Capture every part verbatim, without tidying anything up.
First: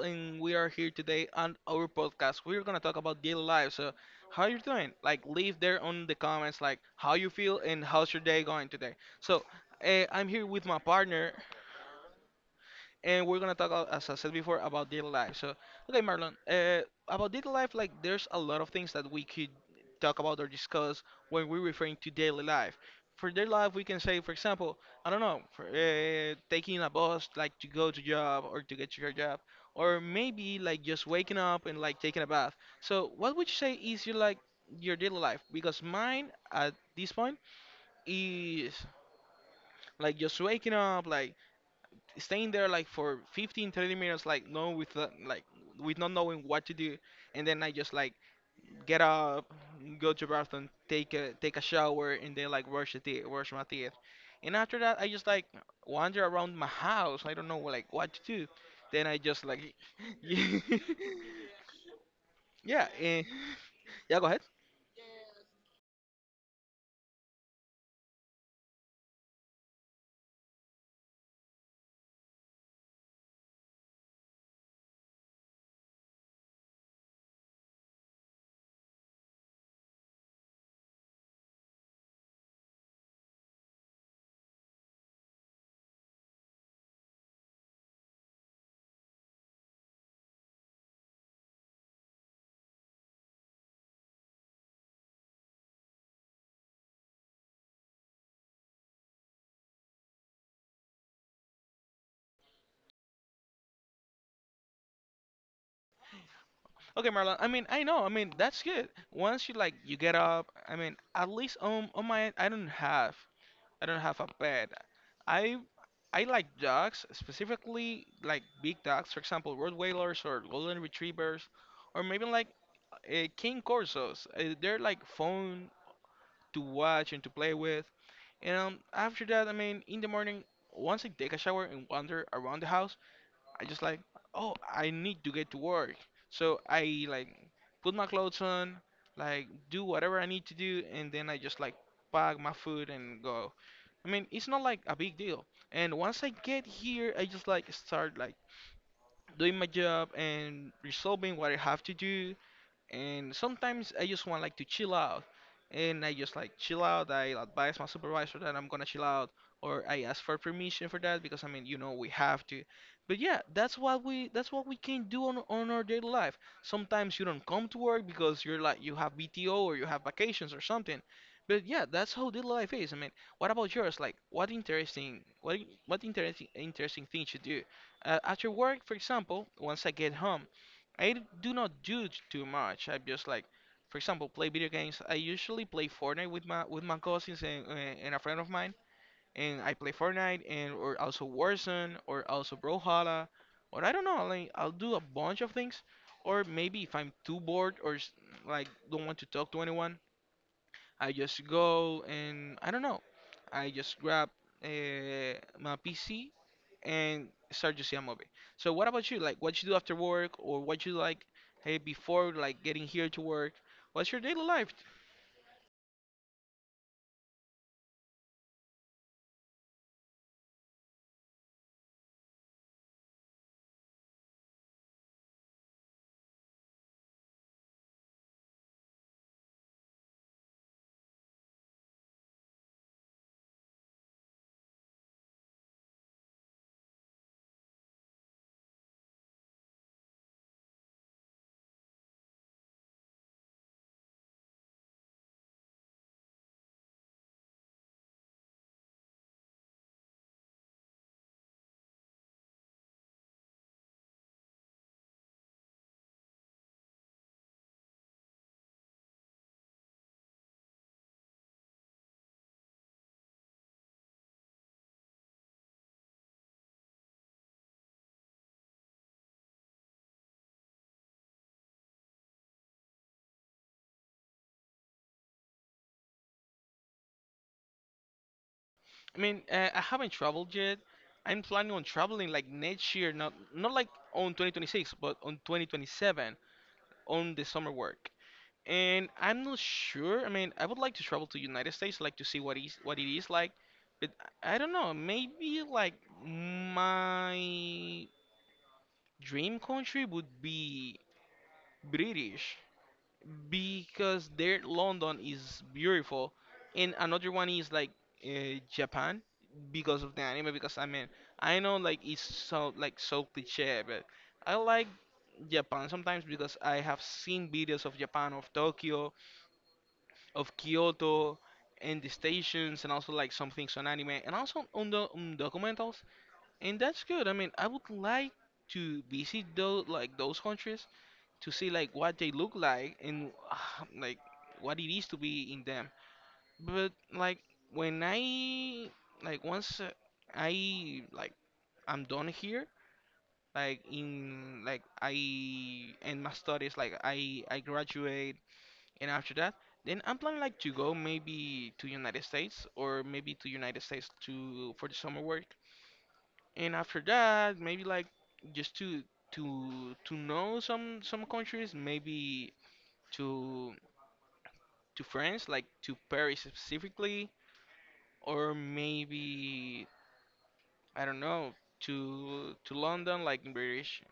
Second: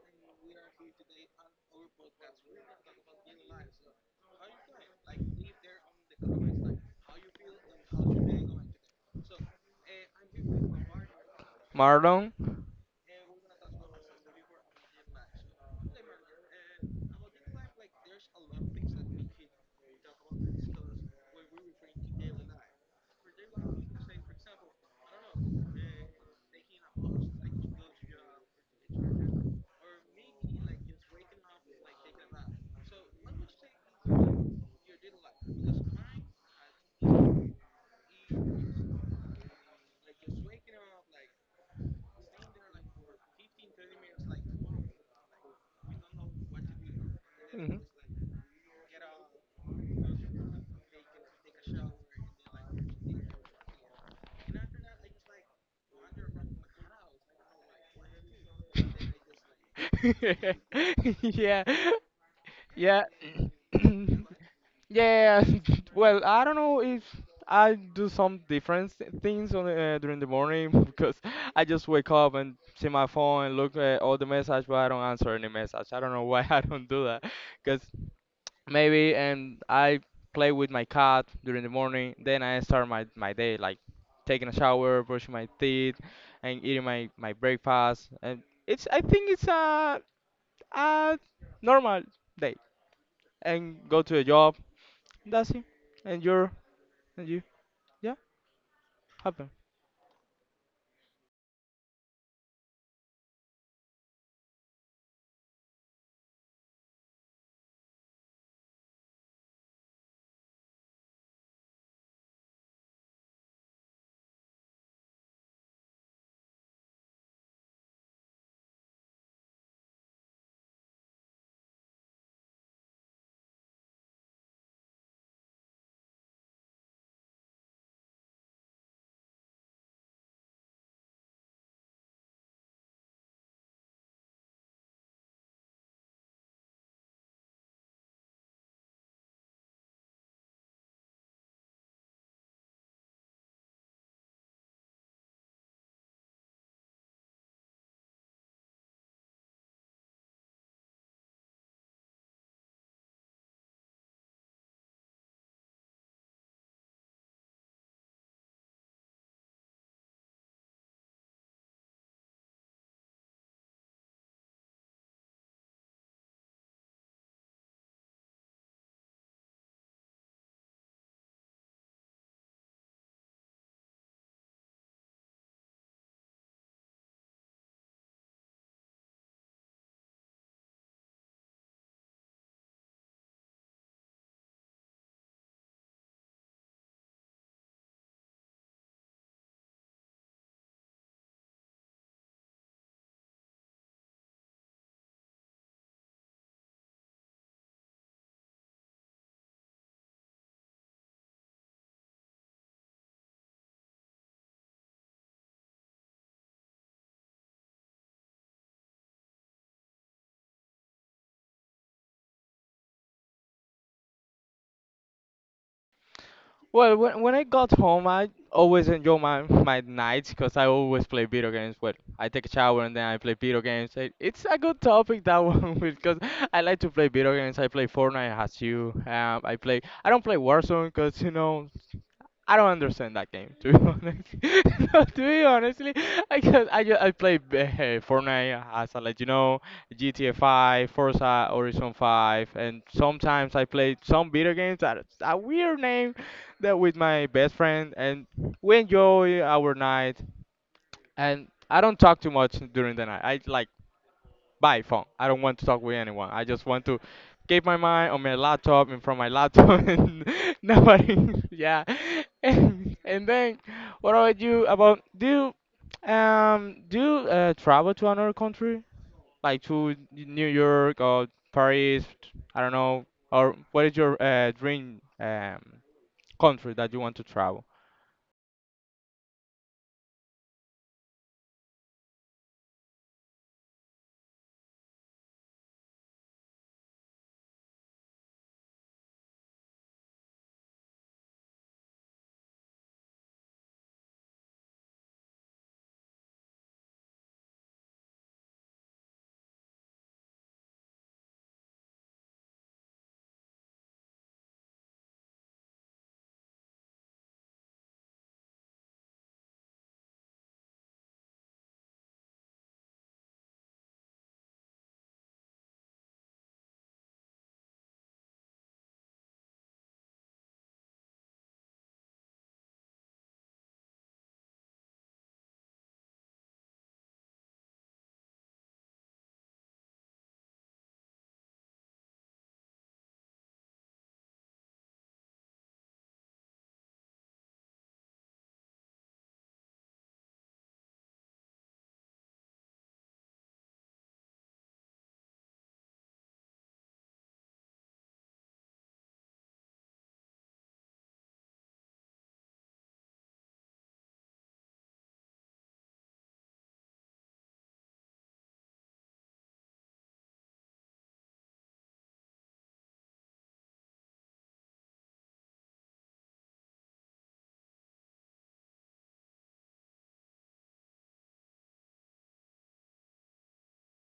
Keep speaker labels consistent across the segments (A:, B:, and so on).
A: and we are here today on our podcast. We're gonna talk about daily life. So, how you doing? Like, leave there on the comments, like how you feel and how's your day going today. So, eh, I'm here with my partner,
B: Marlon.
A: and we're gonna talk, a- as I said before, about daily life. So, okay, Marlon, uh, about daily life, like there's a lot of things that we could talk about or discuss when we're referring to daily life. For daily life, we can say, for example, I don't know, for, uh, taking a bus, like to go to job or to get to your job, or maybe like just waking up and like taking a bath. So, what would you say is your like your daily life? Because mine at this point is like just waking up, like staying there like for fifteen thirty minutes, like no with the- like with not knowing what to do, and then I
B: Mhm.
A: just like get up, go to bathroom, take a take a shower, and then like brush the teeth brush my teeth. And after that I just like wander around my house. I don't know like what to do. Then I just like yeah
B: Yeah. Yeah.
A: and yeah, go ahead.
B: Yeah, well, I don't know if I do some different thi- things on uh, during the morning because I just wake up and see my phone and look at all the message, but I don't answer any message. I don't know why. I don't do that because maybe and I play with my cat during the morning, then I start my my day like taking a shower, brushing my teeth, and eating my my breakfast, and it's I think it's a a normal day and go to a job. That's it. And you're and you yeah happen.
A: Okay, Marlon, I mean, I know, I mean that's good, once you like you get up. I mean at least on on my end, I don't have, I don't have a pet. I I like dogs, specifically like big dogs, for example, Rottweilers or Golden Retrievers, or maybe like uh, King Corsos. Uh, they're like fun to watch and to play with. And um, after that, I mean, in the morning, once I take a shower and wander around the house, I just like, oh, I need to get to work. So I like put my clothes on, like do whatever I need to do, and then I just like pack my food and go. I mean, it's not like a big deal. And once I get here, I just like start like doing my job and resolving what I have to do, and sometimes I just want like to chill out, and I just like chill out. I advise my supervisor that I'm gonna chill out, or I ask for permission for that, because I mean, you know, we have to. But yeah, that's what we that's what we can do on on our daily life. Sometimes you don't come to work because you're like you have B T O or you have vacations or something. But yeah, that's how daily life is. I mean, what about yours? Like, what interesting, what what interesting interesting things you do uh, at your work, for example? Once I get home, I do not judge too much. I'm just like, for example, play video games. I usually play Fortnite with my with my cousins, and, and and a friend of mine, and I play Fortnite, and or also Warzone or also Brawlhalla, or I don't know. Like I'll do a bunch of things, or maybe if I'm too bored or s- like don't want to talk to anyone, I just go and I don't know. I just grab uh, my P C and start to see a movie. So what about you? Like, what you do after work or what you like, hey, before like getting here to work? What's your daily life?
B: Well, when when I got home, I always enjoy my my nights because I always play video games. Well, I take a shower and then I play video games. It, it's a good topic, that one, because I like to play video games. I play Fortnite as you. Um, I play. I don't play Warzone because, you know, I don't understand that game, to be honest. No, to be honestly, I just, I just, I play uh, Fortnite, as I let you know, G T A five, Forza Horizon five, and sometimes I play some video games that is a weird name, that, with my best friend, and we enjoy our night. And I don't talk too much during the night. I like by phone. I don't want to talk with anyone. I just want to keep my mind on my laptop and from my laptop, and nobody. Yeah. And, and then what about you about do you, um do you uh, travel to another country? Like to New York or Paris, I don't know. Or what is your uh, dream um, country that you want to travel?
A: I mean, uh, I haven't traveled yet. I'm planning on traveling like next year, not not like on twenty twenty-six, but on twenty twenty-seven on the summer work. And I'm not sure. I mean, I would like to travel to United States, like to see what is what it is like. But I I don't know. Maybe like my dream country would be British, because their London is beautiful, and another one is like uh, Japan, because of the anime. Because I mean, I know like it's so like so cliche, but I like Japan sometimes because I have seen videos of Japan, of Tokyo, of Kyoto, and the stations, and also like some things on anime, and also on the on documentals, and that's good. I mean, I would like to visit those like those countries to see like what they look like and like what it is to be in them. But like when I like, once uh, I like, I'm done here, like in like I end my studies, like I I graduate, and after that, then I'm planning like to go maybe to United States or maybe to United States to for the summer work, and after that maybe like just to to to know some some countries, maybe to to France, like to Paris specifically, or maybe I don't know, to to London, like in British,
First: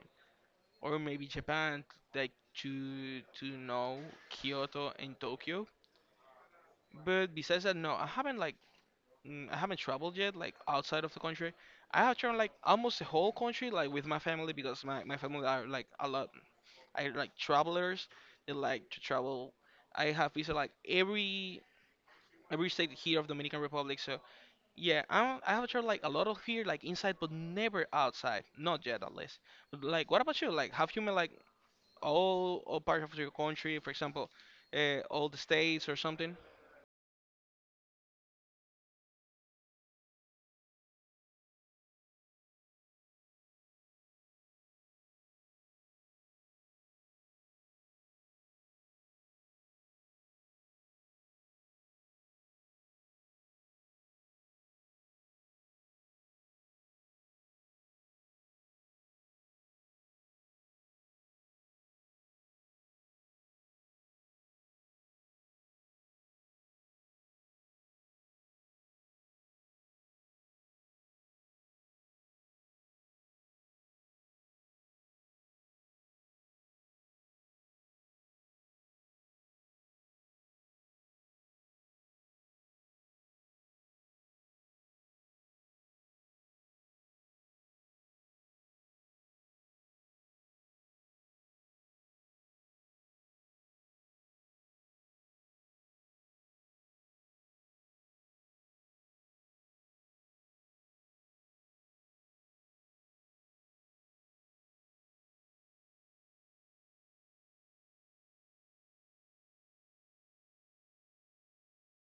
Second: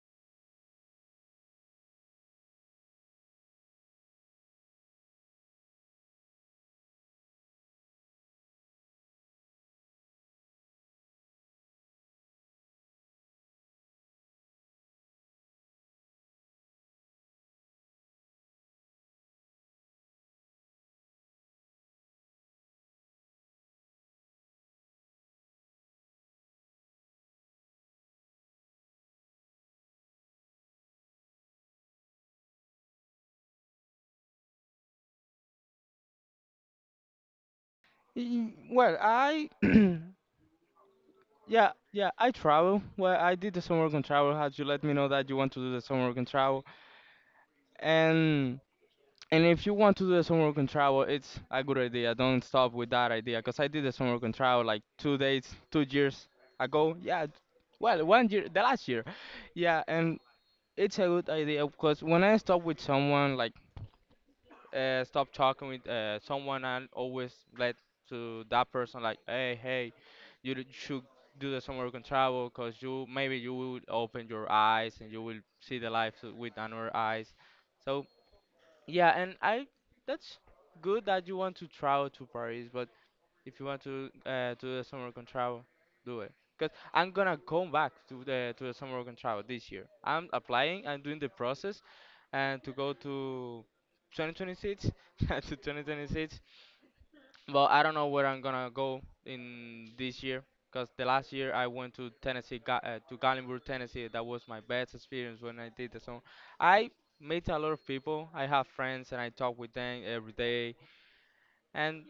A: or maybe Japan, like to to know Kyoto and Tokyo. But besides that, no, I haven't like, mm, I haven't traveled yet, like outside of the country. I have traveled like almost the whole country, like with my family, because my my family are like a lot. I like travelers. They like to travel. I have visited like every every state here of Dominican Republic. So, yeah, I'm, I have tried like a lot of here, like inside, but never outside. Not yet, at least. But, like, what about you? Like, have you met like all all parts of your country, for example, uh, all the states or something?
B: Y- Well, I yeah, yeah, I travel. Well, I did the summer work and travel. Had you let me know that you want to do the summer work and travel, and and if you want to do the summer work and travel, it's a good idea. Don't stop with that idea, cause I did the summer work and travel like two days, two years ago. Yeah, well, one year, the last year. Yeah, and it's a good idea, cause when I stop with someone, like uh, stop talking with uh, someone and always let to that person like, hey, hey, you d- should do the somewhere you can travel, because you, maybe you will open your eyes and you will see the life to- with another eyes. So yeah, and I that's good that you want to travel to Paris, but if you want to uh, do the summer work and travel, do it. Cause I'm gonna come back to the to the summer work and travel this year. I'm applying. I'm doing the process, and to go to twenty twenty-six. To twenty twenty-six. But I don't know where I'm gonna go in this year. Cause the last year I went to Tennessee, Ga- uh, to Gallenburg, Tennessee. That was my best experience when I did the summer. I met a lot of people. I have friends and I talk with them every day, and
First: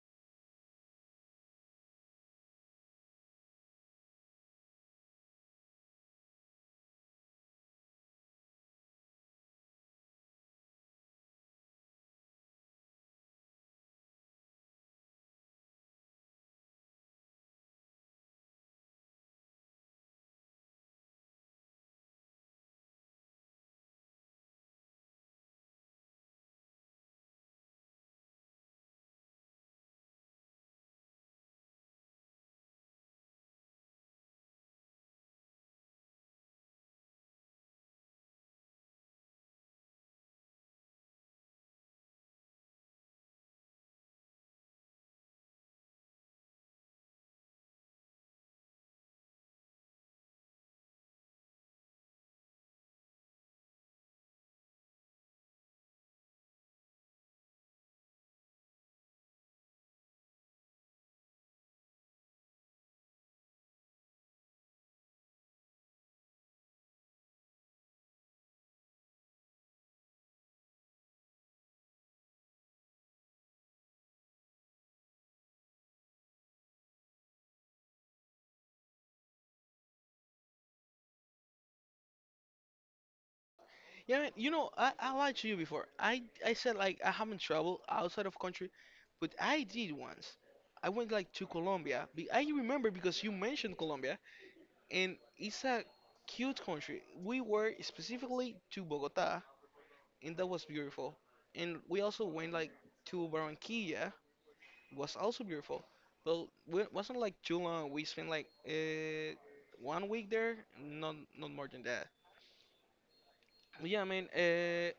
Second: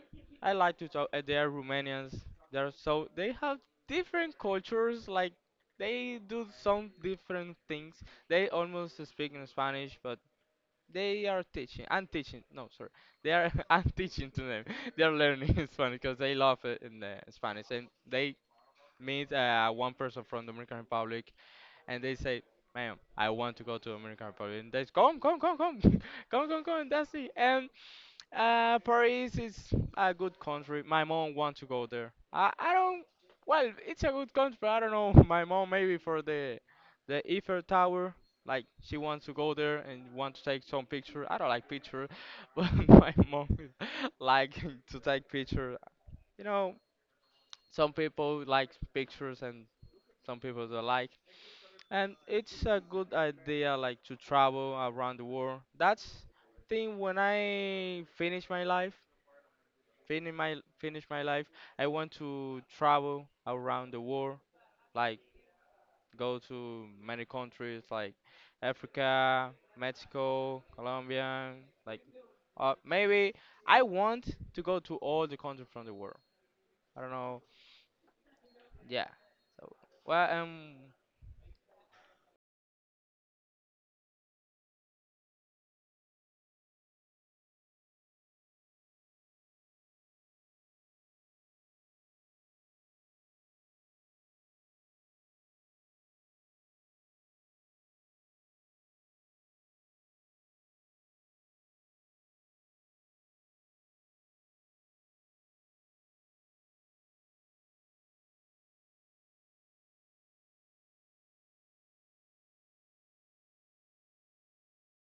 B: I like to talk. Uh, they are Romanians. They're so they have different cultures. Like, they do some different things. They almost speak in Spanish, but they are teaching. I'm teaching. No, sorry. They are. I'm teaching to them. They are learning Spanish because they love it in the Spanish, and they meet uh, one person from the Dominican Republic, and they say, ma'am, I want to go to Dominican Republic. And they say, come, come, come, come, come, come, come, that's it. And uh, Paris is a good country. My mom wants to go there. I, I don't. Well, it's a good country, but I don't know. My mom maybe for the the Eiffel Tower. Like she wants to go there and want to take some picture. I don't like picture, but my mom is like to take picture. You know, some people like pictures and some people don't like. And it's a good idea like to travel around the world. That's thing when I finish my life finish my finish my life, I want to travel around the world, like go to many countries like Africa, Mexico, Colombia, like uh, maybe I want to go to all the countries from the world. I don't know. Yeah. So well, um,
A: Yeah, you know, I, I lied to you before. I I said like I haven't traveled outside of country, but I did once. I went like to Colombia. Be- I remember because you mentioned Colombia, and it's a cute country. We were specifically to Bogota, and that was beautiful. And we also went like to Barranquilla, was also beautiful. But it wasn't like too long. We spent like uh, one week there, not not more than that. But yeah, I mean, uh,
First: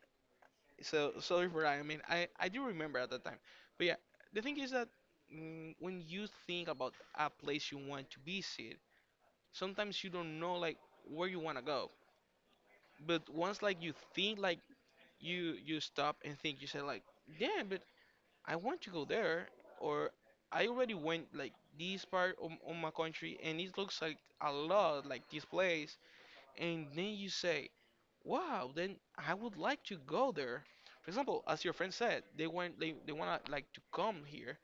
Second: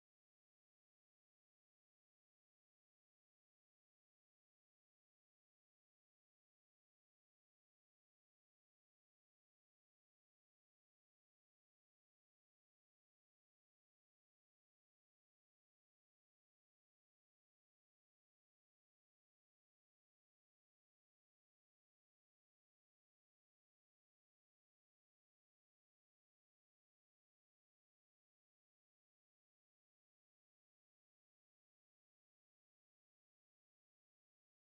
A: so sorry for that. I mean, I I do remember at that time. But yeah, the thing is that, mm, when you think about a place you want to visit, sometimes you don't know like where you want to go. But once like you think like you you stop and think, you say like, yeah, but I want to go there, or I already went like this part of, of my country, and it looks like a lot like this place. And then you say, wow, then I would like to go there. For example, as your friend said, they want they, they wanna like to come here,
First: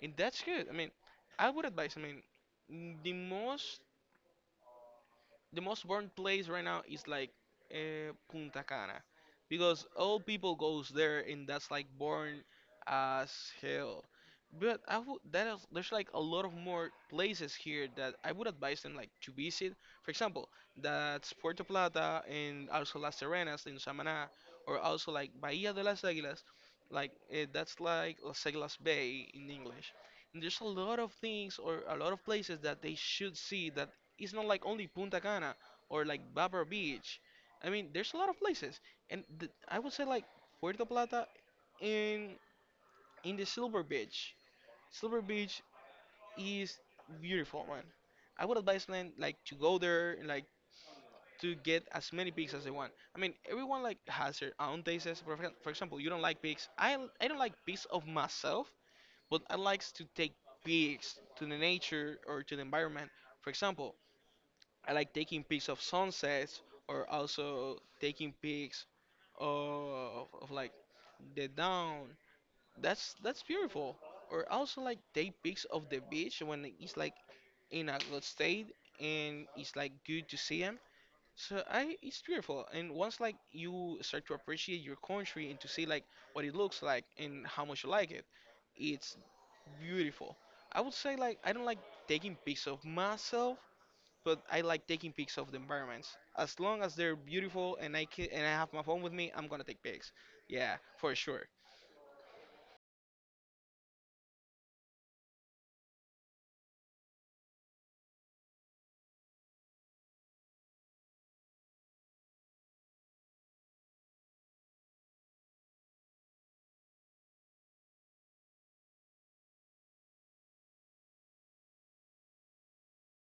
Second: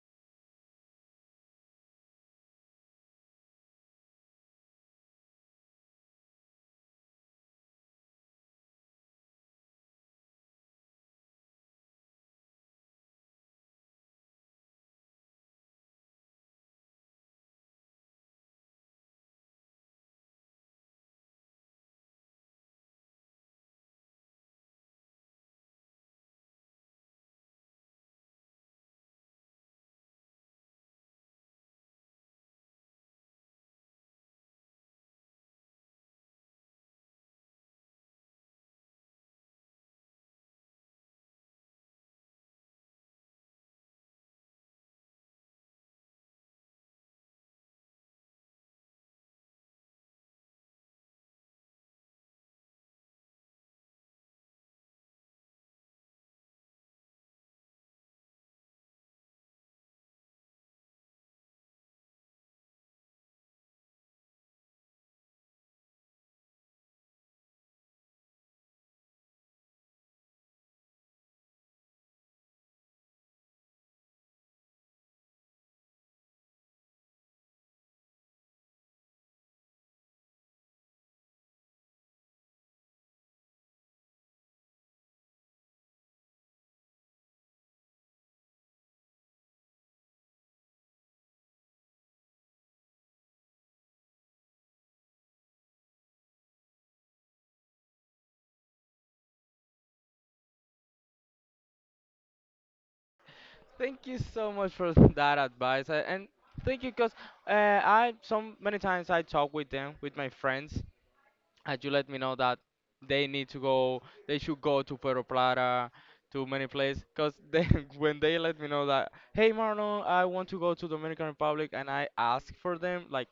A: and that's good. I mean, I would advise. I mean, the most the most burned place right now is like uh, Punta Cana, because all people goes there, and that's like born as hell. But I would that is, there's like a lot of more places here that I would advise them like to visit. For example, that's Puerto Plata, and also Las Serenas in Samaná, or also like Bahía de las Águilas, like uh, that's like Las Águilas Bay in English. And there's a lot of things or a lot of places that they should see, that it's not like only Punta Cana or like Barbara Beach. I mean, there's a lot of places, and th I would say like Puerto Plata in in the Silver Beach. Silver Beach is beautiful, man. I would advise them like to go there, and, like to get as many pigs as they want. I mean, everyone like has their own tastes. For, exa- for example, you don't like pigs. I I don't like pigs of myself, but I likes to take pigs to the nature or to the environment. For example, I like taking pics of sunsets, or also taking pics of, of like the dawn. That's that's beautiful. Or also like take pics of the beach when it's like in a good state, and it's like good to see them. So I, it's beautiful. And once like you start to appreciate your country and to see like what it looks like and how much you like it, it's beautiful. I would say like I don't like taking pics of myself, but I like taking pics of the environments. As long as they're beautiful and I can, and I have my phone with me, I'm gonna take pics. Yeah, for sure.
B: thank you so much for that advice, uh, and thank you because uh, I so many times I talk with them, with my friends, had you let me know that they need to go, they should go to Puerto Plata, to many places. Cause they, when they let me know that, hey Marlon, I want to go to Dominican Republic, and I ask for them like,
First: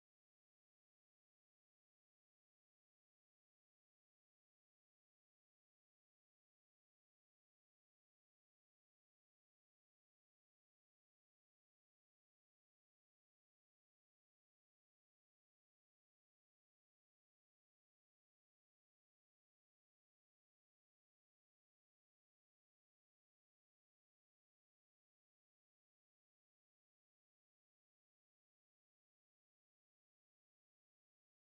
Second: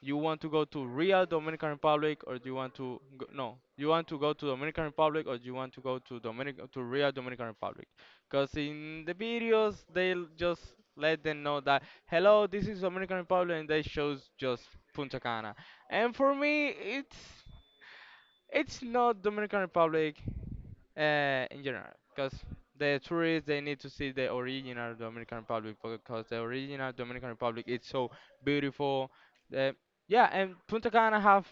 B: you want to go to real Dominican Republic or do you want to go, no, you want to go to Dominican Republic or do you want to go to Dominic to real Dominican Republic? Cause in the videos they will just let them know that hello, this is Dominican Republic, and they shows just Punta Cana. And for me, it's it's not Dominican Republic uh, in general, because the tourists they need to see the original Dominican Republic because the original Dominican Republic is so beautiful. The, yeah, and Punta Cana have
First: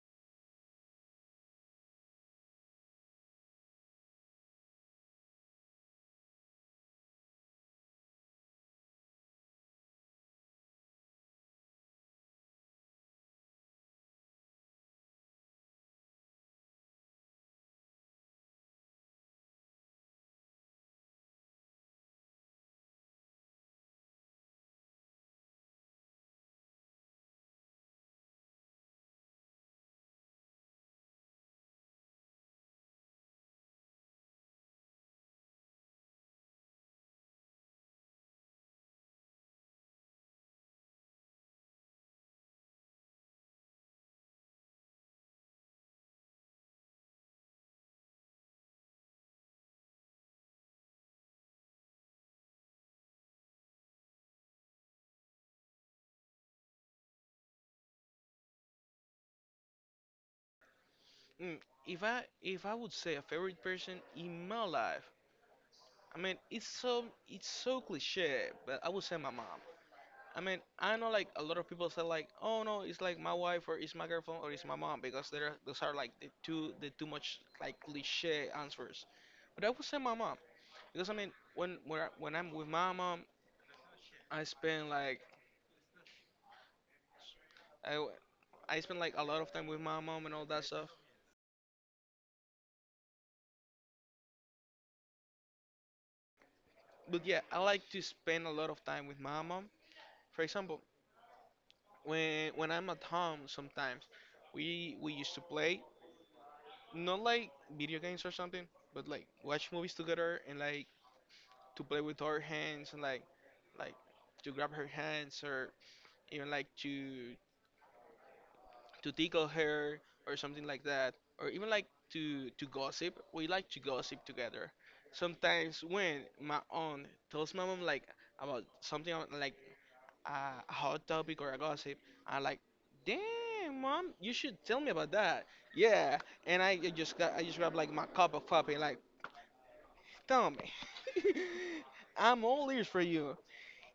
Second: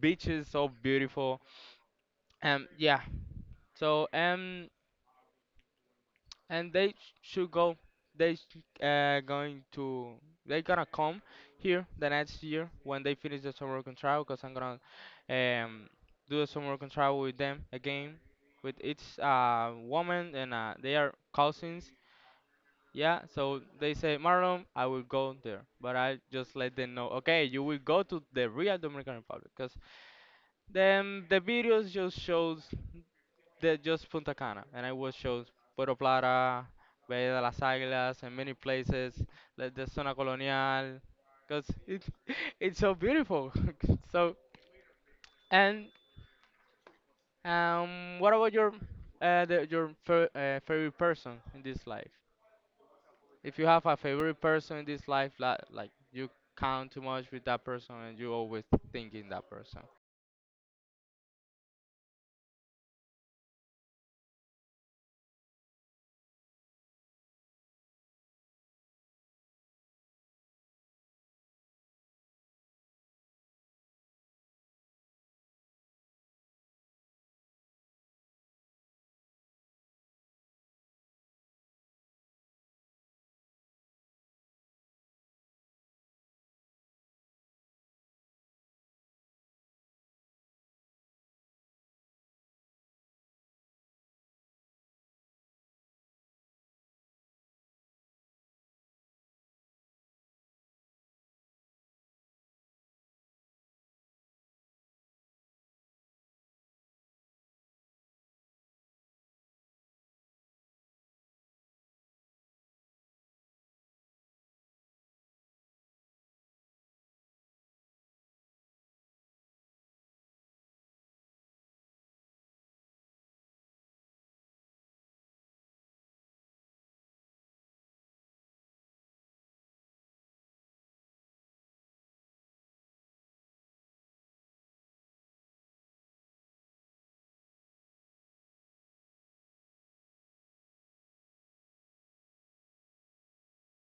B: beaches so beautiful. Um, yeah. So um, and they sh- should go they sh- uh, going to they gonna come here the next year when they finish the summer working trial because I'm gonna um, do a summer working trial with them again with its uh, woman and uh, they are cousins. Yeah, so they say, Marlon, I will go there, but I just let them know, okay, you will go to the real Dominican Republic, because then the videos just shows they just Punta Cana, and I watch shows Puerto Plata, Bahía de las Águilas, and many places like the Zona Colonial, because it, it's so beautiful. So and um, what about your uh, the, your fa- uh, favorite person in this life? If you have a favorite person in this life, like, like you count too much with that person and you always thinking that person.
A: Mm, if I if I would say a favorite person in my life, I mean it's so it's so cliche, but I would say my mom. I mean I know, like, a lot of people say like, "Oh no, it's like my wife or it's my girlfriend or it's my mom," because there are- those are like the two the too much, like, cliche answers, but I would say my mom because I mean when when I, when I'm with my mom I spend like I w- I spend like a lot of time with my mom and all that stuff. But yeah, I like to spend a lot of time with my mom. For example, when when I'm at home, sometimes we we used to play, not like video games or something, but like watch movies together and like to play with our hands and like like to grab her hands, or even like to to tickle her or something like that, or even like to to gossip. We like to gossip together. Sometimes when my aunt tells my mom like about something on- like a a hot topic or a gossip, I'm like, "Damn, mom, you should tell me about that." Yeah, and I just got, I just grab like my cup of coffee, like, "Tell me." I'm all ears for you.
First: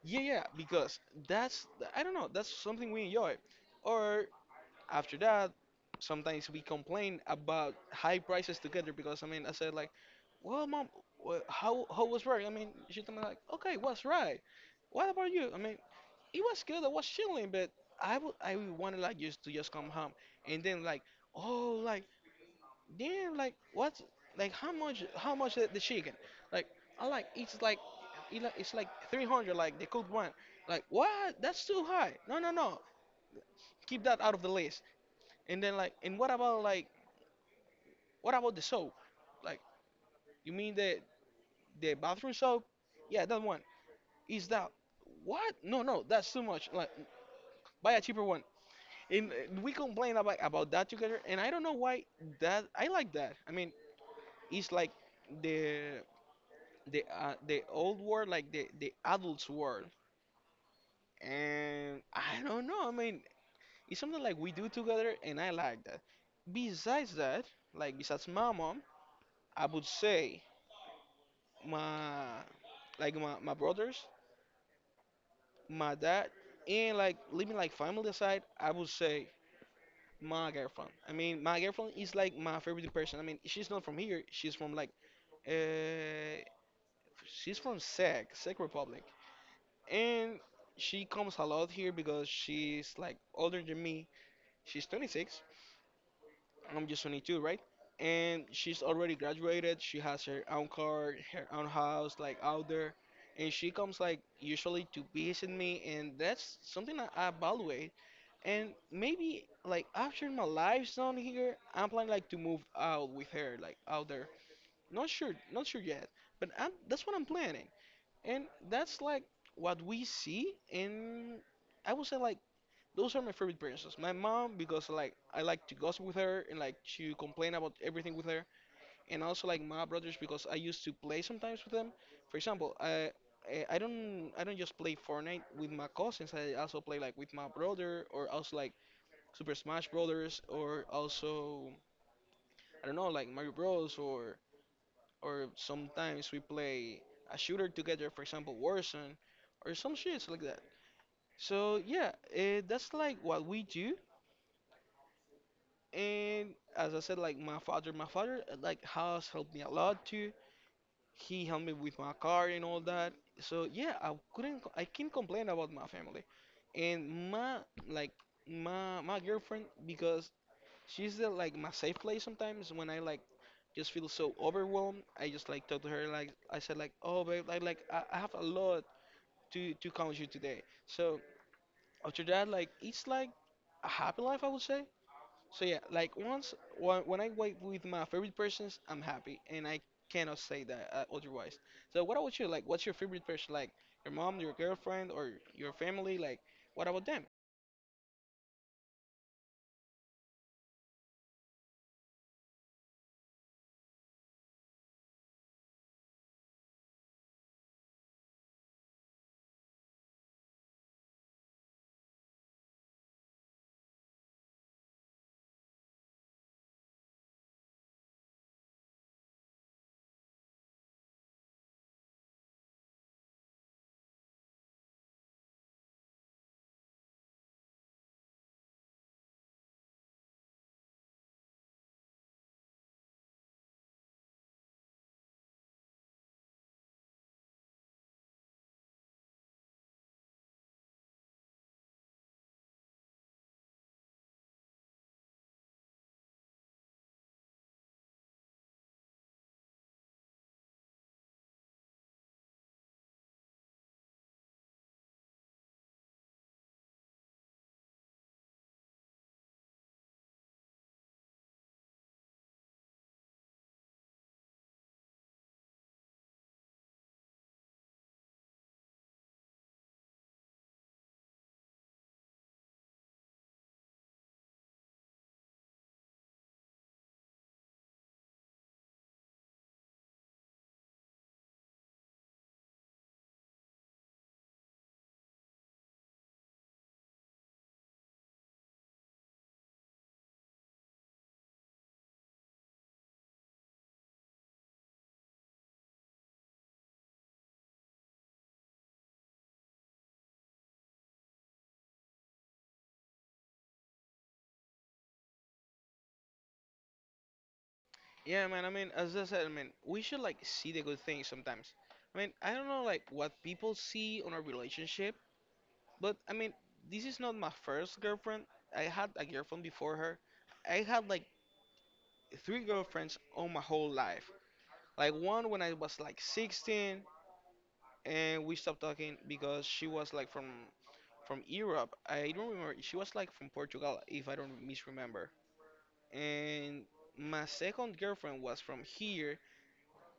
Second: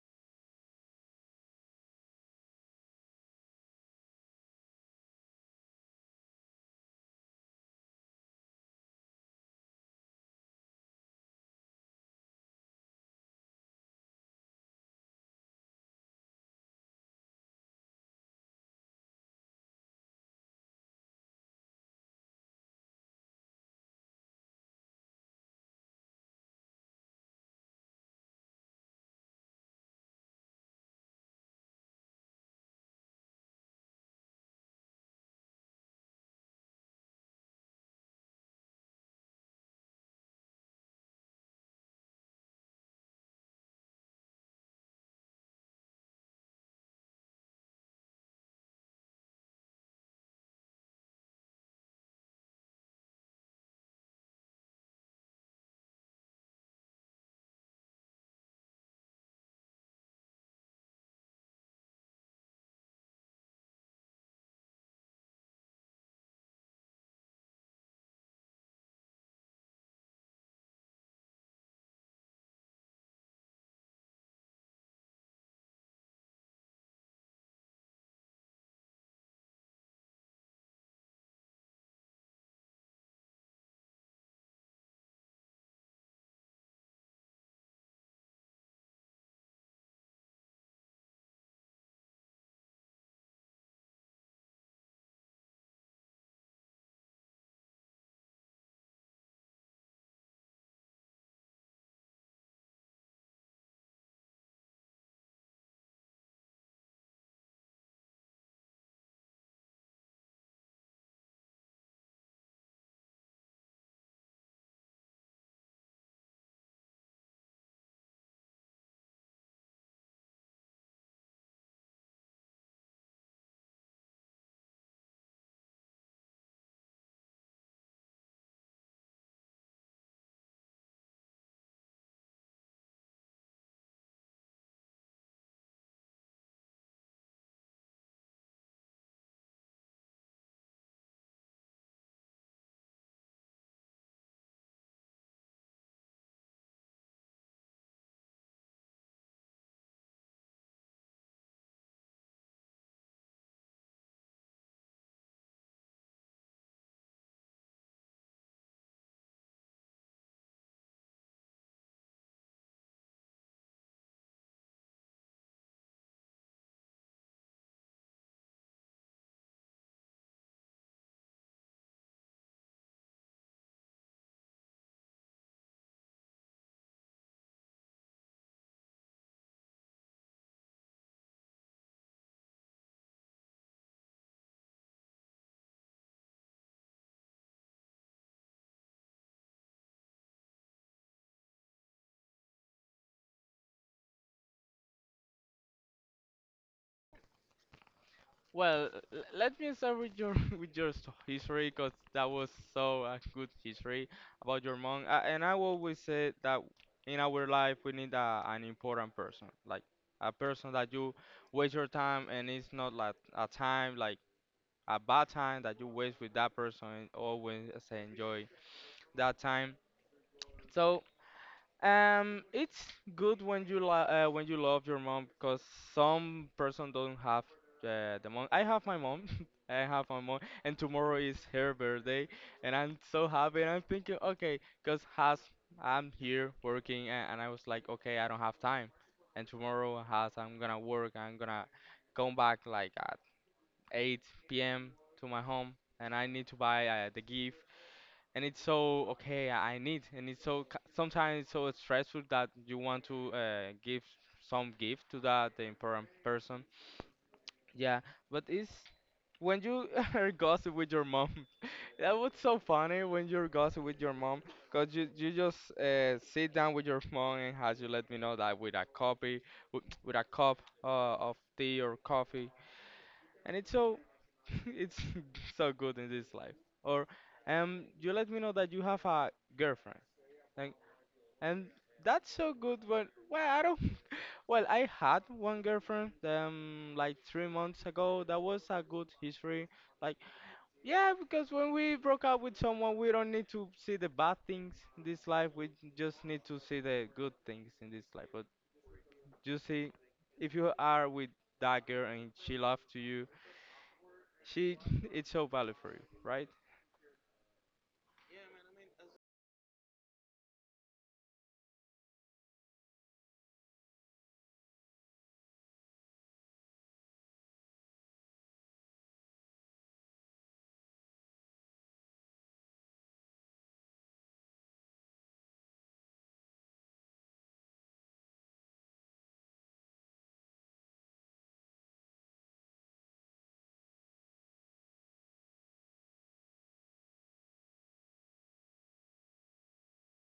A: Yeah, yeah, because that's I don't know, that's something we enjoy. Or after that, sometimes we complain about high prices together because I mean I said like, "Well mom, wha- how how was work?" I mean she told me like, "Okay, was right? What about you?" I mean, "It was good, I was chilling, but I would I would wanted like just to just come home." And then like, "Oh like damn, like what's like how much, how much the, the chicken?" Like, "I like it's like it like- it's like three hundred like the cooked one." Like, "What? That's too high. No, no, no. Keep that out of the list." And then like, "And what about like, what about the soap?" Like, "You mean the the bathroom soap?" "Yeah, that one." "Is that what? No, no, that's too much. Like, buy a cheaper one." And uh, we complain about about that together, and I don't know why that I like that. I mean, it's like the the uh, the old world, like the the adults world, and I don't know. I mean, it's something like we do together, and I like that. Besides that, like besides my mom, I would say my, like my, my brothers, my dad, and like leaving like family aside, I would say my girlfriend. I mean, my girlfriend is like my favorite person. I mean, she's not from here. She's from like uh, she's from Czech, Czech Republic, and she comes a lot here because she's like older than me. She's twenty-six, I'm just twenty-two, right? And she's already graduated. She has her own car, her own house, like out there. And she comes like usually to visit me, and that's something that I evaluate. And maybe like after my life's done here, I'm planning like to move out with her, like out there. Not sure, not sure yet, but I'm, that's what I'm planning. And that's like what we see, and I would say like those are my favorite princess. My mom, because like I like to gossip with her and like to complain about everything with her, and also like my brothers because I used to play sometimes with them. For example, I I I don't, I don't just play Fortnite with my cousins. I also play like with my brother, or also like Super Smash Brothers, or also I don't know like Mario Bros, or or sometimes we play a shooter together. For example, Warzone or some shits like that. So yeah, uh, that's like what we do. And as I said, like my father, my father uh, like has helped me a lot too. He helped me with my car and all that. So yeah, I couldn't, co- I can't complain about my family, and my, like my my girlfriend, because she's the, like my safe place sometimes when I like just feel so overwhelmed. I just like talk to her, like I said like, "Oh babe, like like I, I have a lot to to count you today." So after that like it's like a happy life, I would say. So yeah, like once when when I wait with my favorite persons, I'm happy, and I cannot say that uh, otherwise. So what about you? Like, what's your favorite person? Like your mom, your girlfriend, or your family? Like, what about them?
B: Well, l- let me start with your with your s- history, cause that was so a good history about your mom. Uh, and I always say that in our life we need a, an important person, like a person that you waste your time, and it's not like a time like a bad time that you waste with that person, and always uh, enjoy that time. So um, it's good when you lo- uh, when you love your mom because some person don't have uh, the mom. I have my mom. I have my mom, and tomorrow is her birthday, and I'm so happy. And I'm thinking, okay, because has I'm here working, and, and I was like, okay, I don't have time. And tomorrow has I'm gonna work. I'm gonna come back like at eight p m to my home, and I need to buy uh, the gift, and it's so okay I need and it's so c- sometimes it's so stressful that you want to uh, give some gift to that important person. Yeah, but it's when you are gossip with your mom. That was so funny when you're gossip with your mom, because you, you just uh, sit down with your mom and has you let me know that with a copy with, with a cup uh, of tea or coffee, and it's so it's so good in this life. Or um you let me know that you have a girlfriend, like, and that's so good. But well, I don't. Well, I had one girlfriend um like three months ago. That was a good history. Like, yeah, because when we broke up with someone, we don't need to see the bad things in this life. We just need to see the good things in this life. But you see, if you are with that girl and she loves to you, she it's so valid for you, right?
A: Yeah, man. I mean, as I said, I mean, we should like see the good things sometimes. I mean, I don't know like what people see on our relationship, but I mean, this is not my first girlfriend. I had a girlfriend before her. I had like three girlfriends all my whole life. Like one when I was like sixteen, and we stopped talking because she was like from from Europe. I don't remember. She was like from Portugal, if I don't misremember. And my second girlfriend was from here.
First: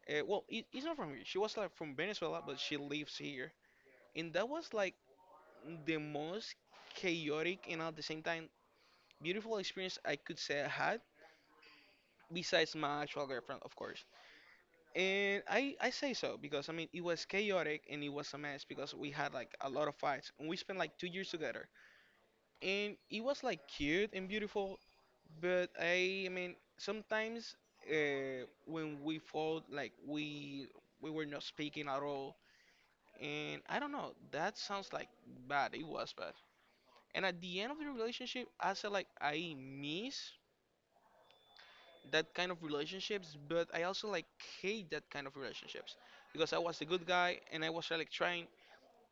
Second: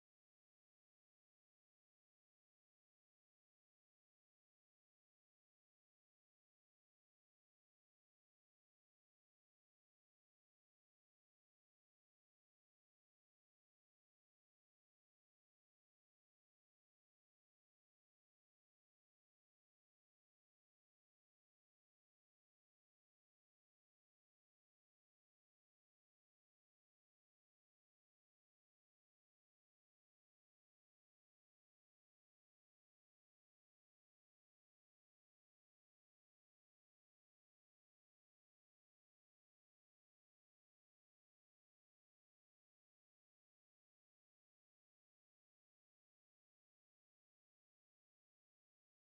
A: Uh, well, it, it's not from here. She was like from Venezuela, but she lives here. And that was like the most chaotic and at the same time beautiful experience I could say I had, besides my actual girlfriend, of course. And I, I say so because I mean it was chaotic and it was a mess because we had like a lot of fights and we spent like two years together. And it was like cute and beautiful, but i, I mean sometimes uh, when we fought, like we we were not speaking at all. And I don't know, that sounds like bad. It was bad. And at the end of the relationship I said like I miss that kind of relationships, but I also like hate that kind of relationships, because I was a good guy and I was like trying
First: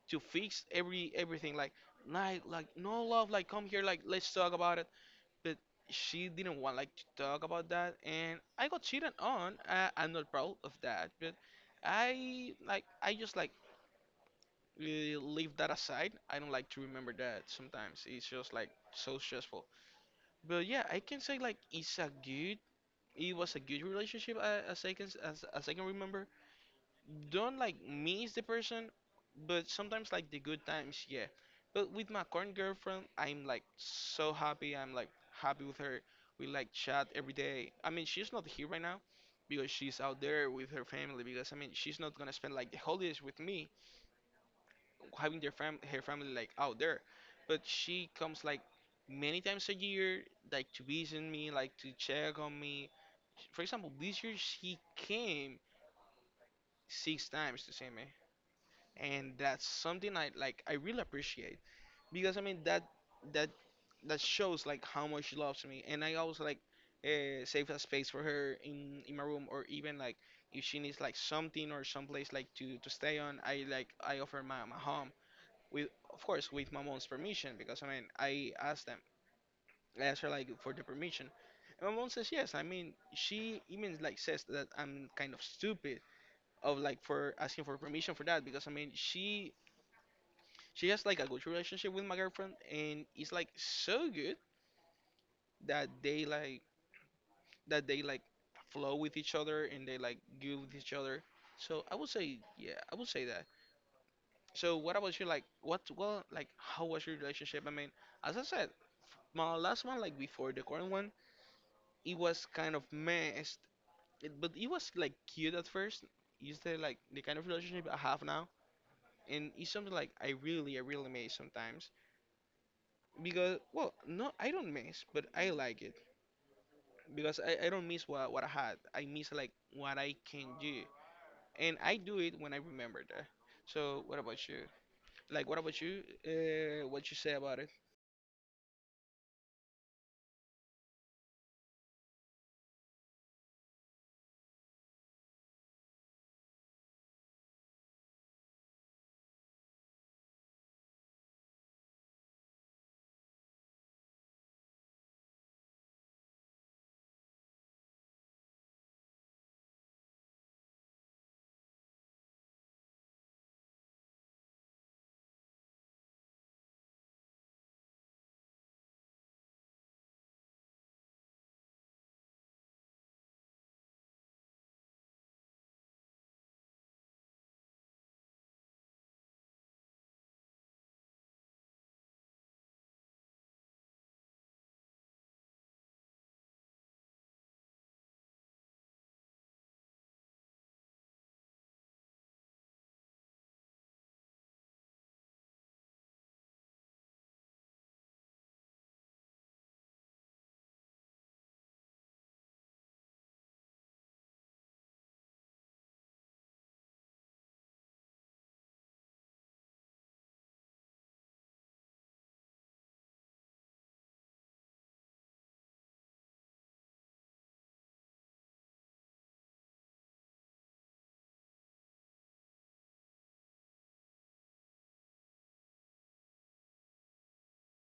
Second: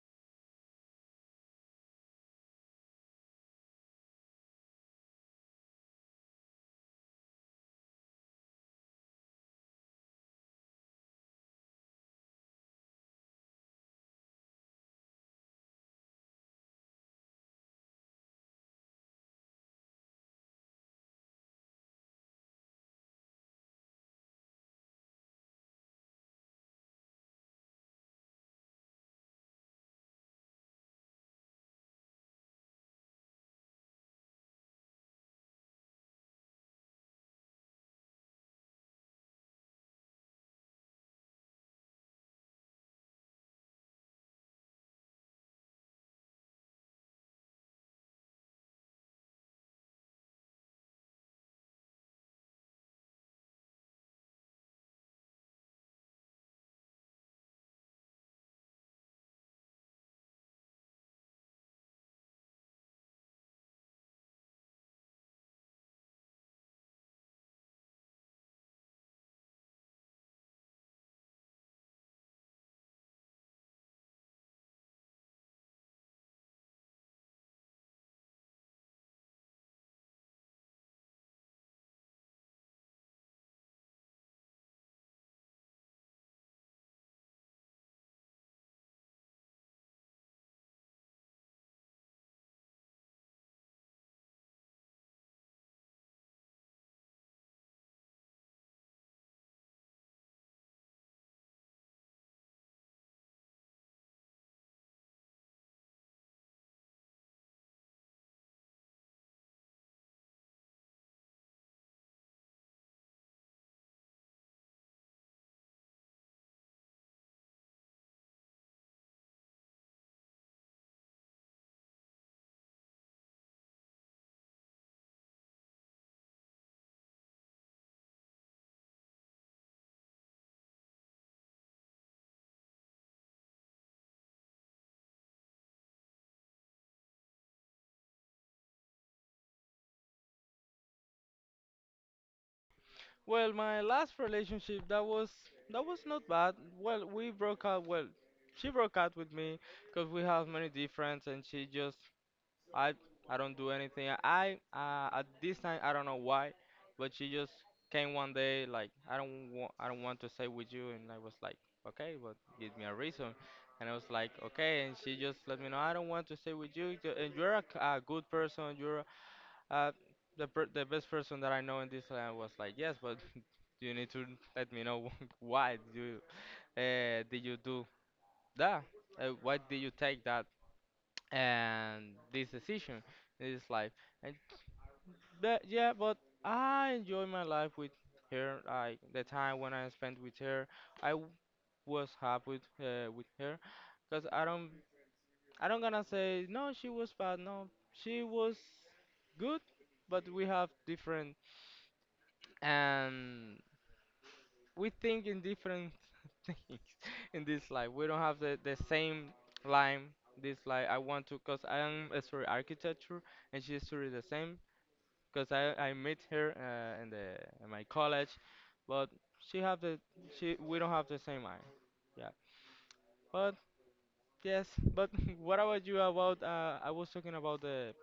A: to fix every everything, like like like "No love, like come here, like let's talk about it." But she didn't want like to talk about that, and I got cheated on. uh, I'm not proud of that, but i like I just like, uh, leave that aside. I don't like to remember that, sometimes it's just like so stressful. But yeah, I can say like it's a good, it was a good relationship, uh, as I can as, as I can remember. Don't like me as the person, but sometimes like the good times, yeah. But with my current girlfriend, I'm like so happy. I'm like happy with her. We like chat every day. I mean, she's not here right now because she's out there with her family. Because I mean, she's not gonna spend like the holidays with me, having their fam her family like out there. But she comes like many times a year, like to visit me, like to check on me. For example, this year she came six times to see me, and that's something I like, I really appreciate, because I mean that that that shows like how much she loves me. And I always like, uh, save a space for her in in my room, or even like if she needs like something or someplace like to to stay on, I like I offer my my home with, of course, with my mom's permission, because I mean I ask them I ask her like for the permission. And my mom says yes. I mean, she even like says that I'm kind of stupid of like for asking for permission for that, because I mean she she has like a good relationship with my girlfriend, and it's like so good that they like that they like flow with each other, and they like good with each other. So I would say yeah, I would say that. So what about you? Like, what, well, like how was your relationship? I mean, as I said, my last one, like before the current one, it was kind of messed it, but it was like cute at first. Is the like the kind of relationship I have now, and it's something like i really I really miss sometimes. Because well no, I don't miss, but I like it because I, I don't miss what, what I had. I miss like what I can do, and I do it when I remember that. So what about you? Like what about you? Uh, what you say about it?
B: Well, my last relationship, that was that was not bad. Well, we broke up. Well, she broke up with me because we have many difference, and she just I I don't do anything. I uh, at this time I don't know why, but she just came one day like I don't want I don't want to stay with you. And I was like, okay, but give me a reason. And I was like, okay, and she just let me know, I don't want to stay with you, ju- and you're a, c- a good person, you're uh the per- the best person that I know in this. And I was like, yes, but you need to let me know why you uh, did you do that? Uh, why did you take that and this decision in this life? And but yeah, but I enjoy my life with her. Like the time when I spent with her, I w- was happy uh, with her, cause I don't I don't gonna say no. She was bad. No, she was good, but we have different. And. We think in different things in this life. We don't have the, the same line. This like I want to, cause I'm uh, sorry architecture, and she's sorry the same, cause I I met her uh, in the in my college, but she have the she we don't have the same eye. Yeah, but yes, but what about you? About uh, I was talking about the,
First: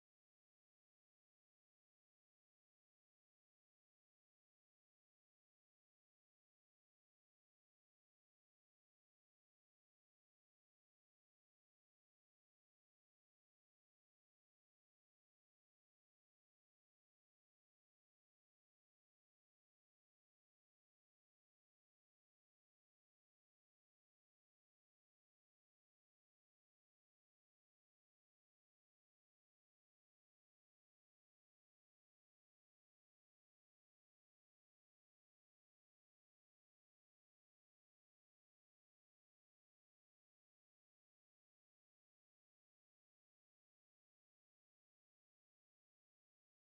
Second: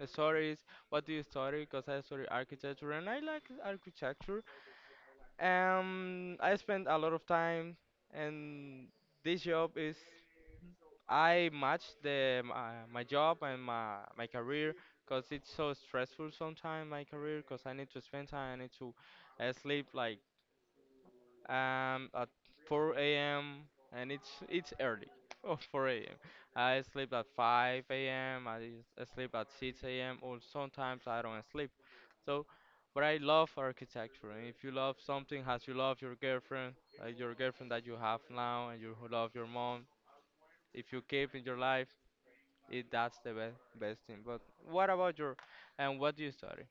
B: the stories. What do you study? Cause I study architecture and I like architecture. um, I spend a lot of time, and this job is I match the my, my job and my my career, because it's so stressful sometimes my career, because I need to spend time. I need to uh, sleep like um, at four a m, and it's it's early. Oh, four a m. I sleep at five a m. I s- sleep at six a m, or sometimes I don't sleep. So, but I love architecture. And if you love something, as you love your girlfriend, like your girlfriend that you have now, and you love your mom, if you keep in your life, it that's the best best thing. But what about your and what do you study?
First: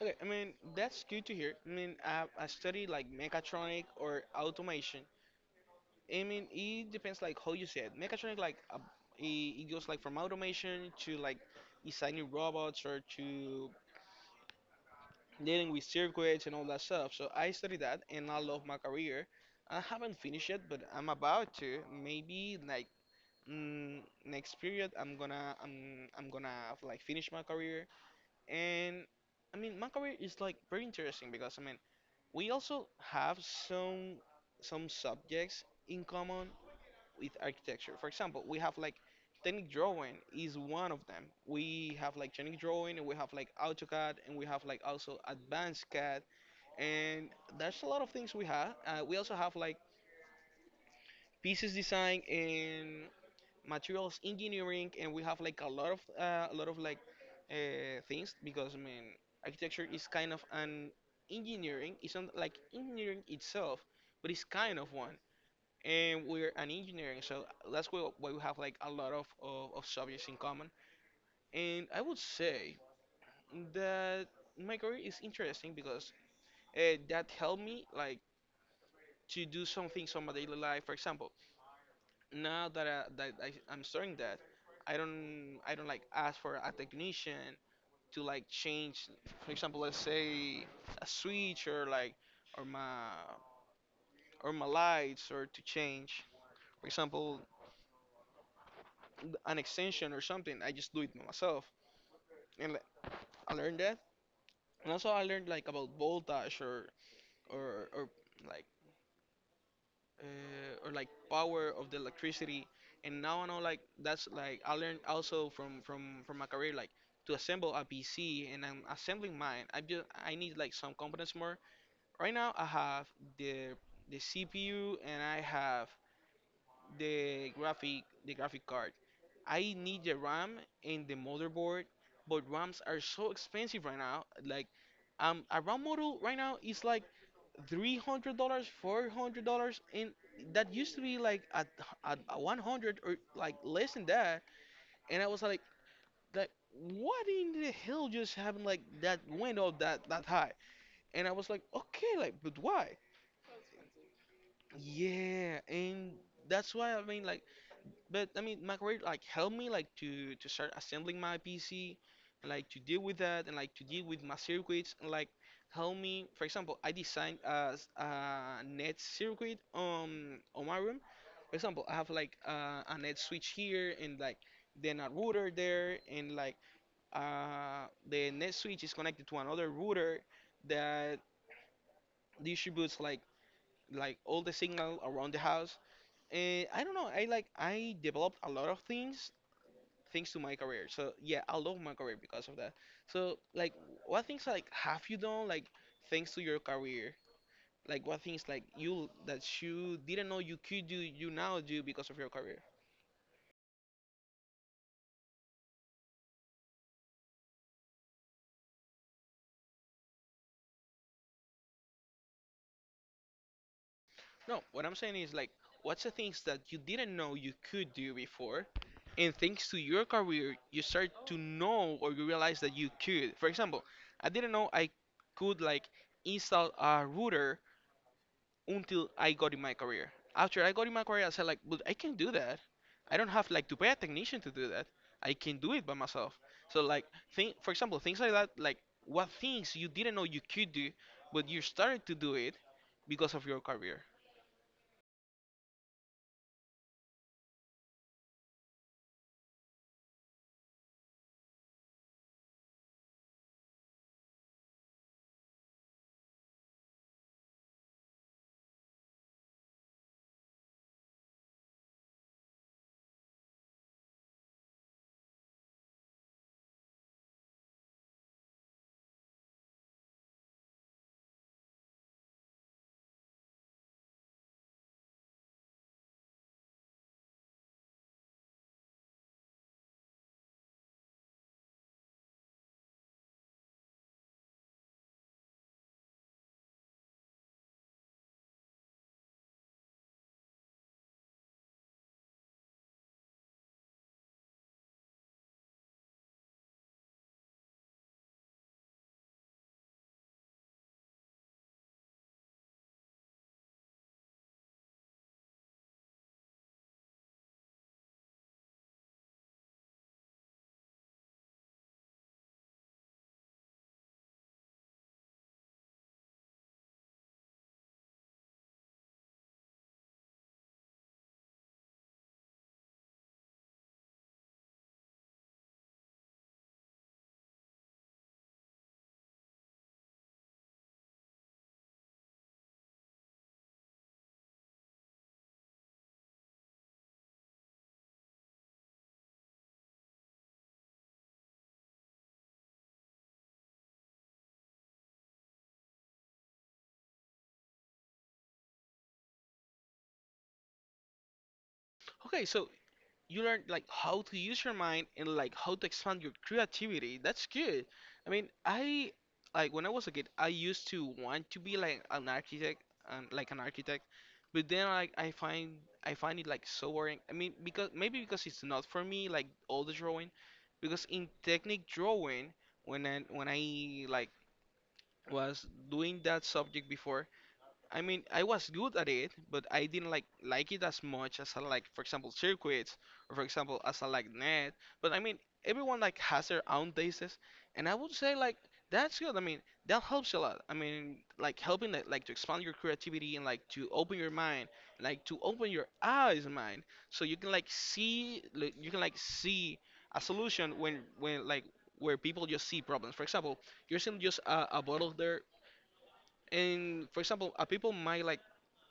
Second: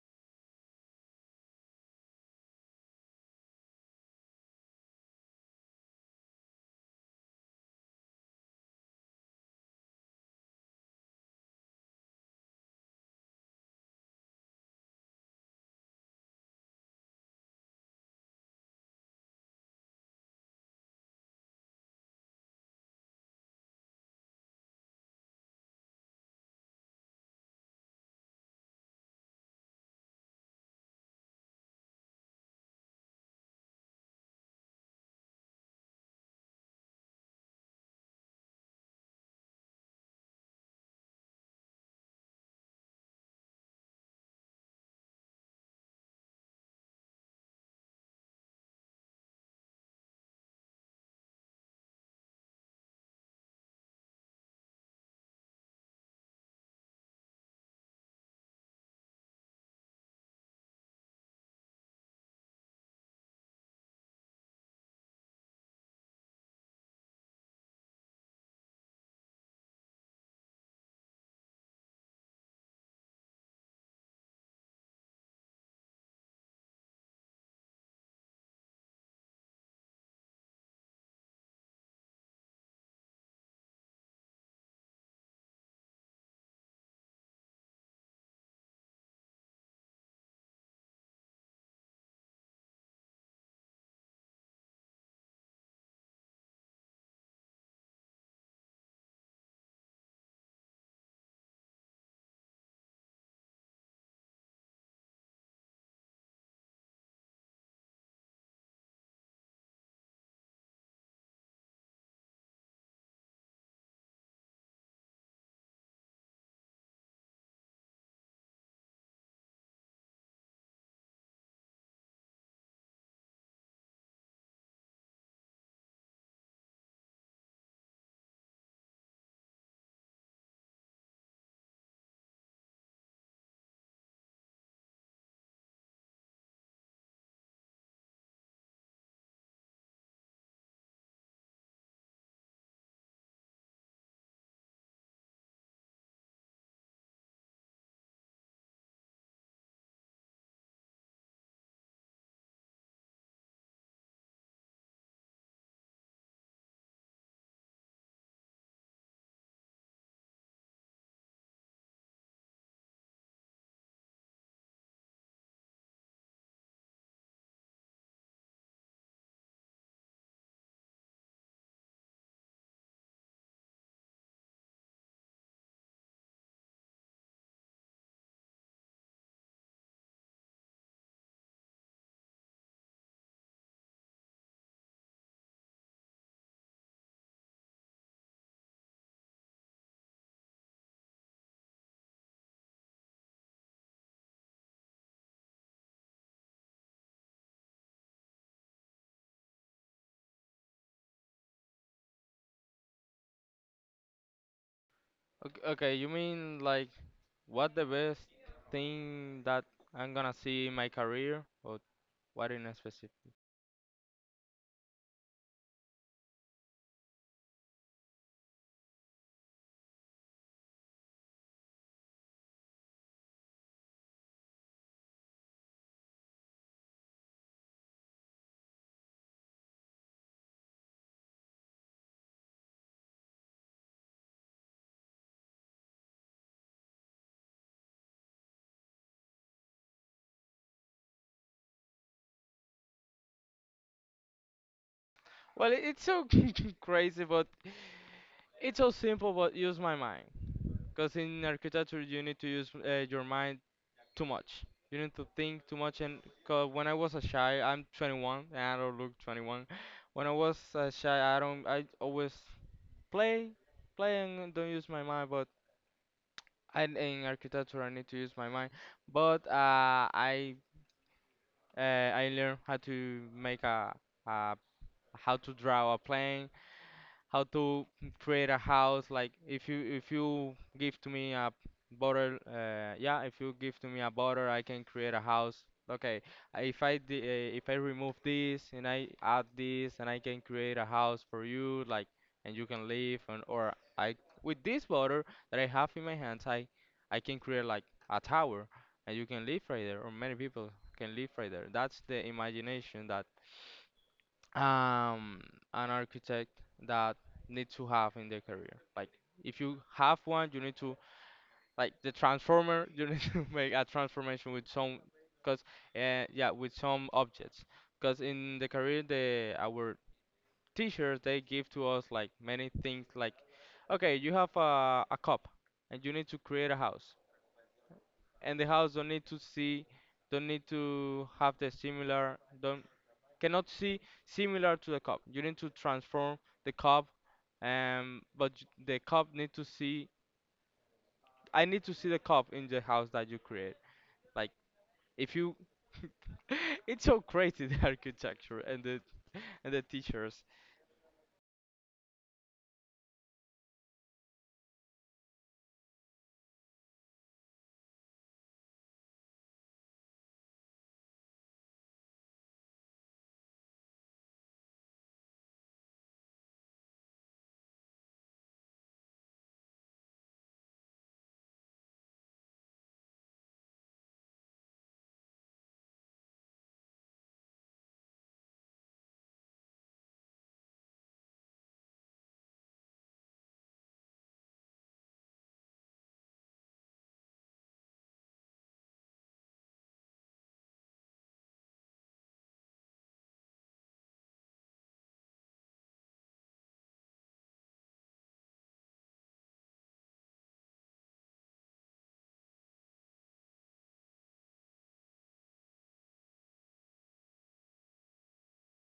A: Okay, I mean that's good to hear. I mean I, I study like mechatronic or automation. I mean it depends like how you say it. Mechatronic like uh, it, it goes like from automation to like designing robots, or to dealing with circuits and all that stuff. So I studied that and I love my career. I haven't finished it, but I'm about to. Maybe like mm, next period, I'm gonna I'm I'm gonna like finish my career. And I mean, my career is like very interesting because I mean, we also have some some subjects in common with architecture. For example, we have like technic drawing is one of them. We have like technic drawing, and we have like AutoCAD, and we have like also advanced CAD, and there's a lot of things we have. Uh, we also have like pieces design and materials engineering, and we have like a lot of uh, a lot of like uh, things because I mean architecture is kind of an engineering. It's not like engineering itself, but it's kind of one, and we're an engineering, so that's why why we have like a lot of, of, of subjects in common. And I would say that my career is interesting because uh, that helped me like to do some things on my daily life. For example, now that I, that I, I'm starting that, I don't I don't like ask for a technician to like change, for example, let's say a switch, or like or my or my lights, or to change. For example, an extension or something. I just do it myself, and like, I learned that. And also I learned like about voltage or or or like uh, or like power of the electricity. And now I know like that's like I learned also from from from my career like to assemble a P C, and I'm assembling mine. I just I need like some components more. Right now I have the the C P U, and I have the graphic the graphic card. I need the RAM and the motherboard, but RAMs are so expensive right now. Like um a RAM model right now is like three hundred dollars, four hundred dollars, and that used to be like at at one hundred or like less than that. And I was like, like what in the hell just happened? Like that went up that that high. And I was like, okay, like but why? Yeah, and that's why I mean like But I mean, my like helped me like to to start assembling my P C, and like to deal with that, and like to deal with my circuits, and like help me. For example, I designed a a net circuit on on my room. For example, I have like uh, a net switch here, and like then a router there, and like uh, the net switch is connected to another router that distributes like like all the signal around the house. And I don't know. I like I developed a lot of things thanks to my career. So yeah, I love my career because of that. So like, what things like have you done like thanks to your career? Like what things like you that you didn't know you could do you now do because of your career?
B: Okay, okay, you mean like what the best thing that I'm gonna see in my career, or what in specific?
A: No, what I'm saying is like, what's the things that you didn't know you could do before, and thanks to your career you start to know or you realize that you could. For example, I didn't know I could like install a router until I got in my career. After I got in my career, I said like, but I can do that. I don't have like to pay a technician to do that. I can do it by myself. So like, think for example, things like that, like what things you didn't know you could do, but you started to do it because of your career.
B: Well, it- it's so crazy, but it's so simple, but use my mind. Because in architecture, you need to use uh, your mind too much. You need to think too much. And 'cause when I was a shy, I'm twenty-one and I don't look twenty-one. When I was a shy, I don't. I always play, play and don't use my mind. But and In architecture I need to use my mind, but uh, I uh, I learned how to make a, a, how to draw a plane, how to create a house. Like if you if you give to me a bottle, uh, yeah, if you give to me a bottle, I can create a house. Okay, uh, if I d uh, if I remove this and I add this, and I can create a house for you, like, and you can live, and or I, with this bottle that I have in my hands, I I can create like a tower, and you can live right there, or many people can live right there. That's the imagination that um, an architect that need to have in their career. Like if you have one, you need to like the transformer. You need to make a transformation with some, cause uh, yeah, with some objects. Cause in the career, the our teachers they give to us like many things. Like okay, you have a a cup, and you need to create a house, and the house don't need to see, don't need to have the similar, don't cannot see similar to the cup. You need to transform the cup, um, but j- the cup need to see. I need to see the cup in the house that you create. Like if you, it's so crazy the architecture and the and the teachers.
A: Okay, so you learn like how to use your mind and like how to expand your creativity. That's good. I mean, I like when I was a kid, I used to want to be like an architect and like an architect, but then like I find I find it like so boring. I mean, because maybe because it's not for me like all the drawing, because in technique drawing when I when I like was doing that subject before I mean, I was good at it, but I didn't like like it as much as I like, for example, circuits, or for example, as I like net. But I mean, everyone like has their own tastes, and I would say like that's good. I mean, that helps a lot. I mean, like helping like, like to expand your creativity and like to open your mind, like to open your eyes, mind, so you can like see like, you can like see a solution when when like where people just see problems. For example, you're seeing just a, a bottle there, and for example, a people might like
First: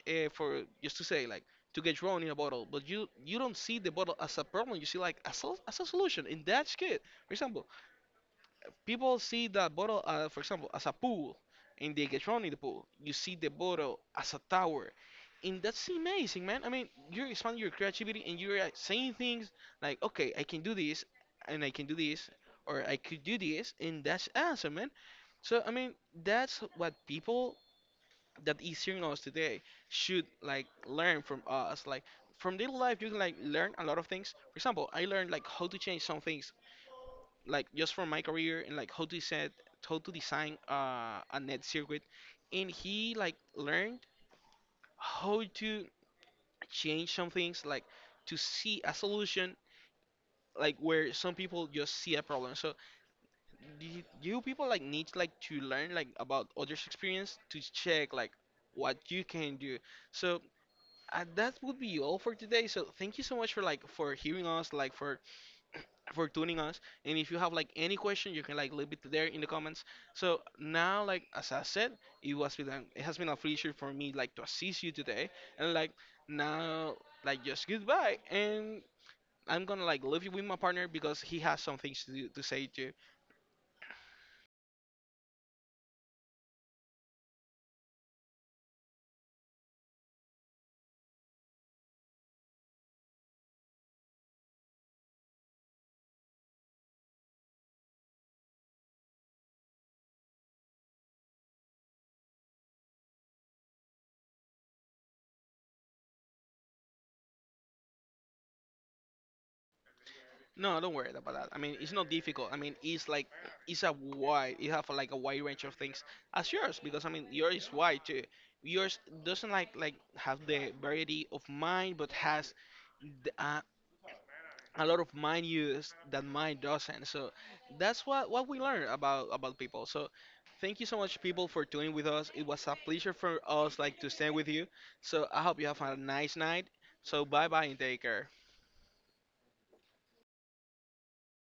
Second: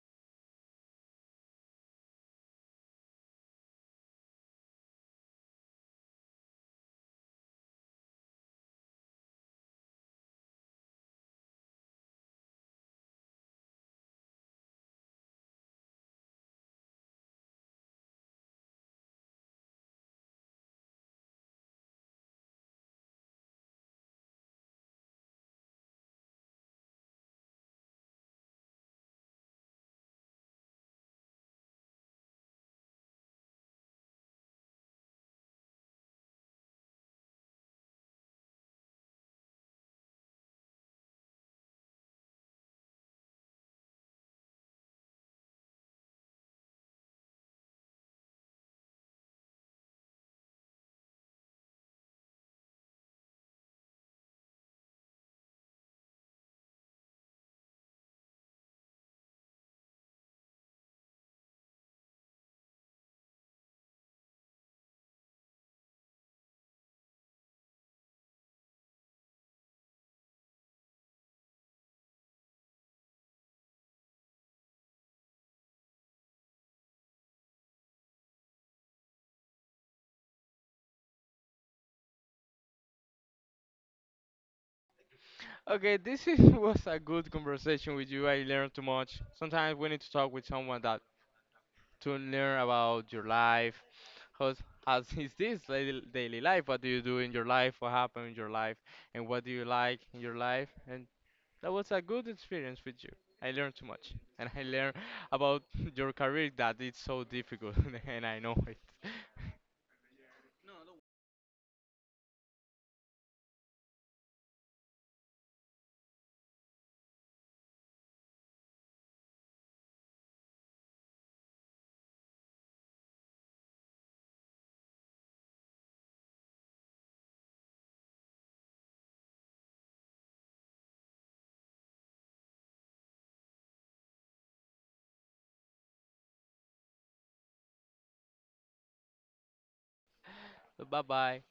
A: uh, for just to say like to get thrown in a bottle, but you you don't see the bottle as a problem. You see like as a, as a solution. In that skit, for example, people see that bottle, uh, for example, as a pool, and they get thrown in the pool. You see the bottle as a tower, and that's amazing, man. I mean, you're expanding your creativity, and you're uh, saying things like, okay, I can do this, and I can do this, or I could do this, and that's awesome, man. So I mean, that's what people that is hearing us today should like learn from us. Like from daily life, you can like learn a lot of things. For example, I learned like how to change some things, like just from my career, and like how to set, how to design uh, a net circuit. And he like learned how to change some things, like to see a solution, like where some people just see a problem. So y- you people like need like to learn like about others' experience to check like what you can do. So uh, that would be all for today. So thank you so much for like for hearing us, like for for tuning us. And if you have like any question, you can like leave it there in the comments. So now, like as I said, it was been an- it has been a pleasure for me like to assist you today. And like now, like just goodbye. And I'm gonna like leave you with my partner because he has some things to do, to say too.
B: Okay, this is, was a good conversation with you. I learned too much. Sometimes we need to talk with someone that to learn about your life. How's, how is this daily daily life? What do you do in your life? What happened in your life? And what do you like in your life? And that was a good experience with you. I learned too much, and I learned about your career that it's so difficult, and I know it.
A: No, no, don't worry about that. I mean, it's not difficult. I mean, it's like it's a wide. It have like a wide range of things as yours because I mean, yours is wide too. Yours doesn't like like have the variety of mine, but has the, uh, a lot of mine use that mine doesn't. So that's what what we learn about about people. So thank you so much, people, for tuning with us. It was a pleasure for us like to stand with you. So I hope you have a nice night. So bye bye and take care.
B: Bye bye.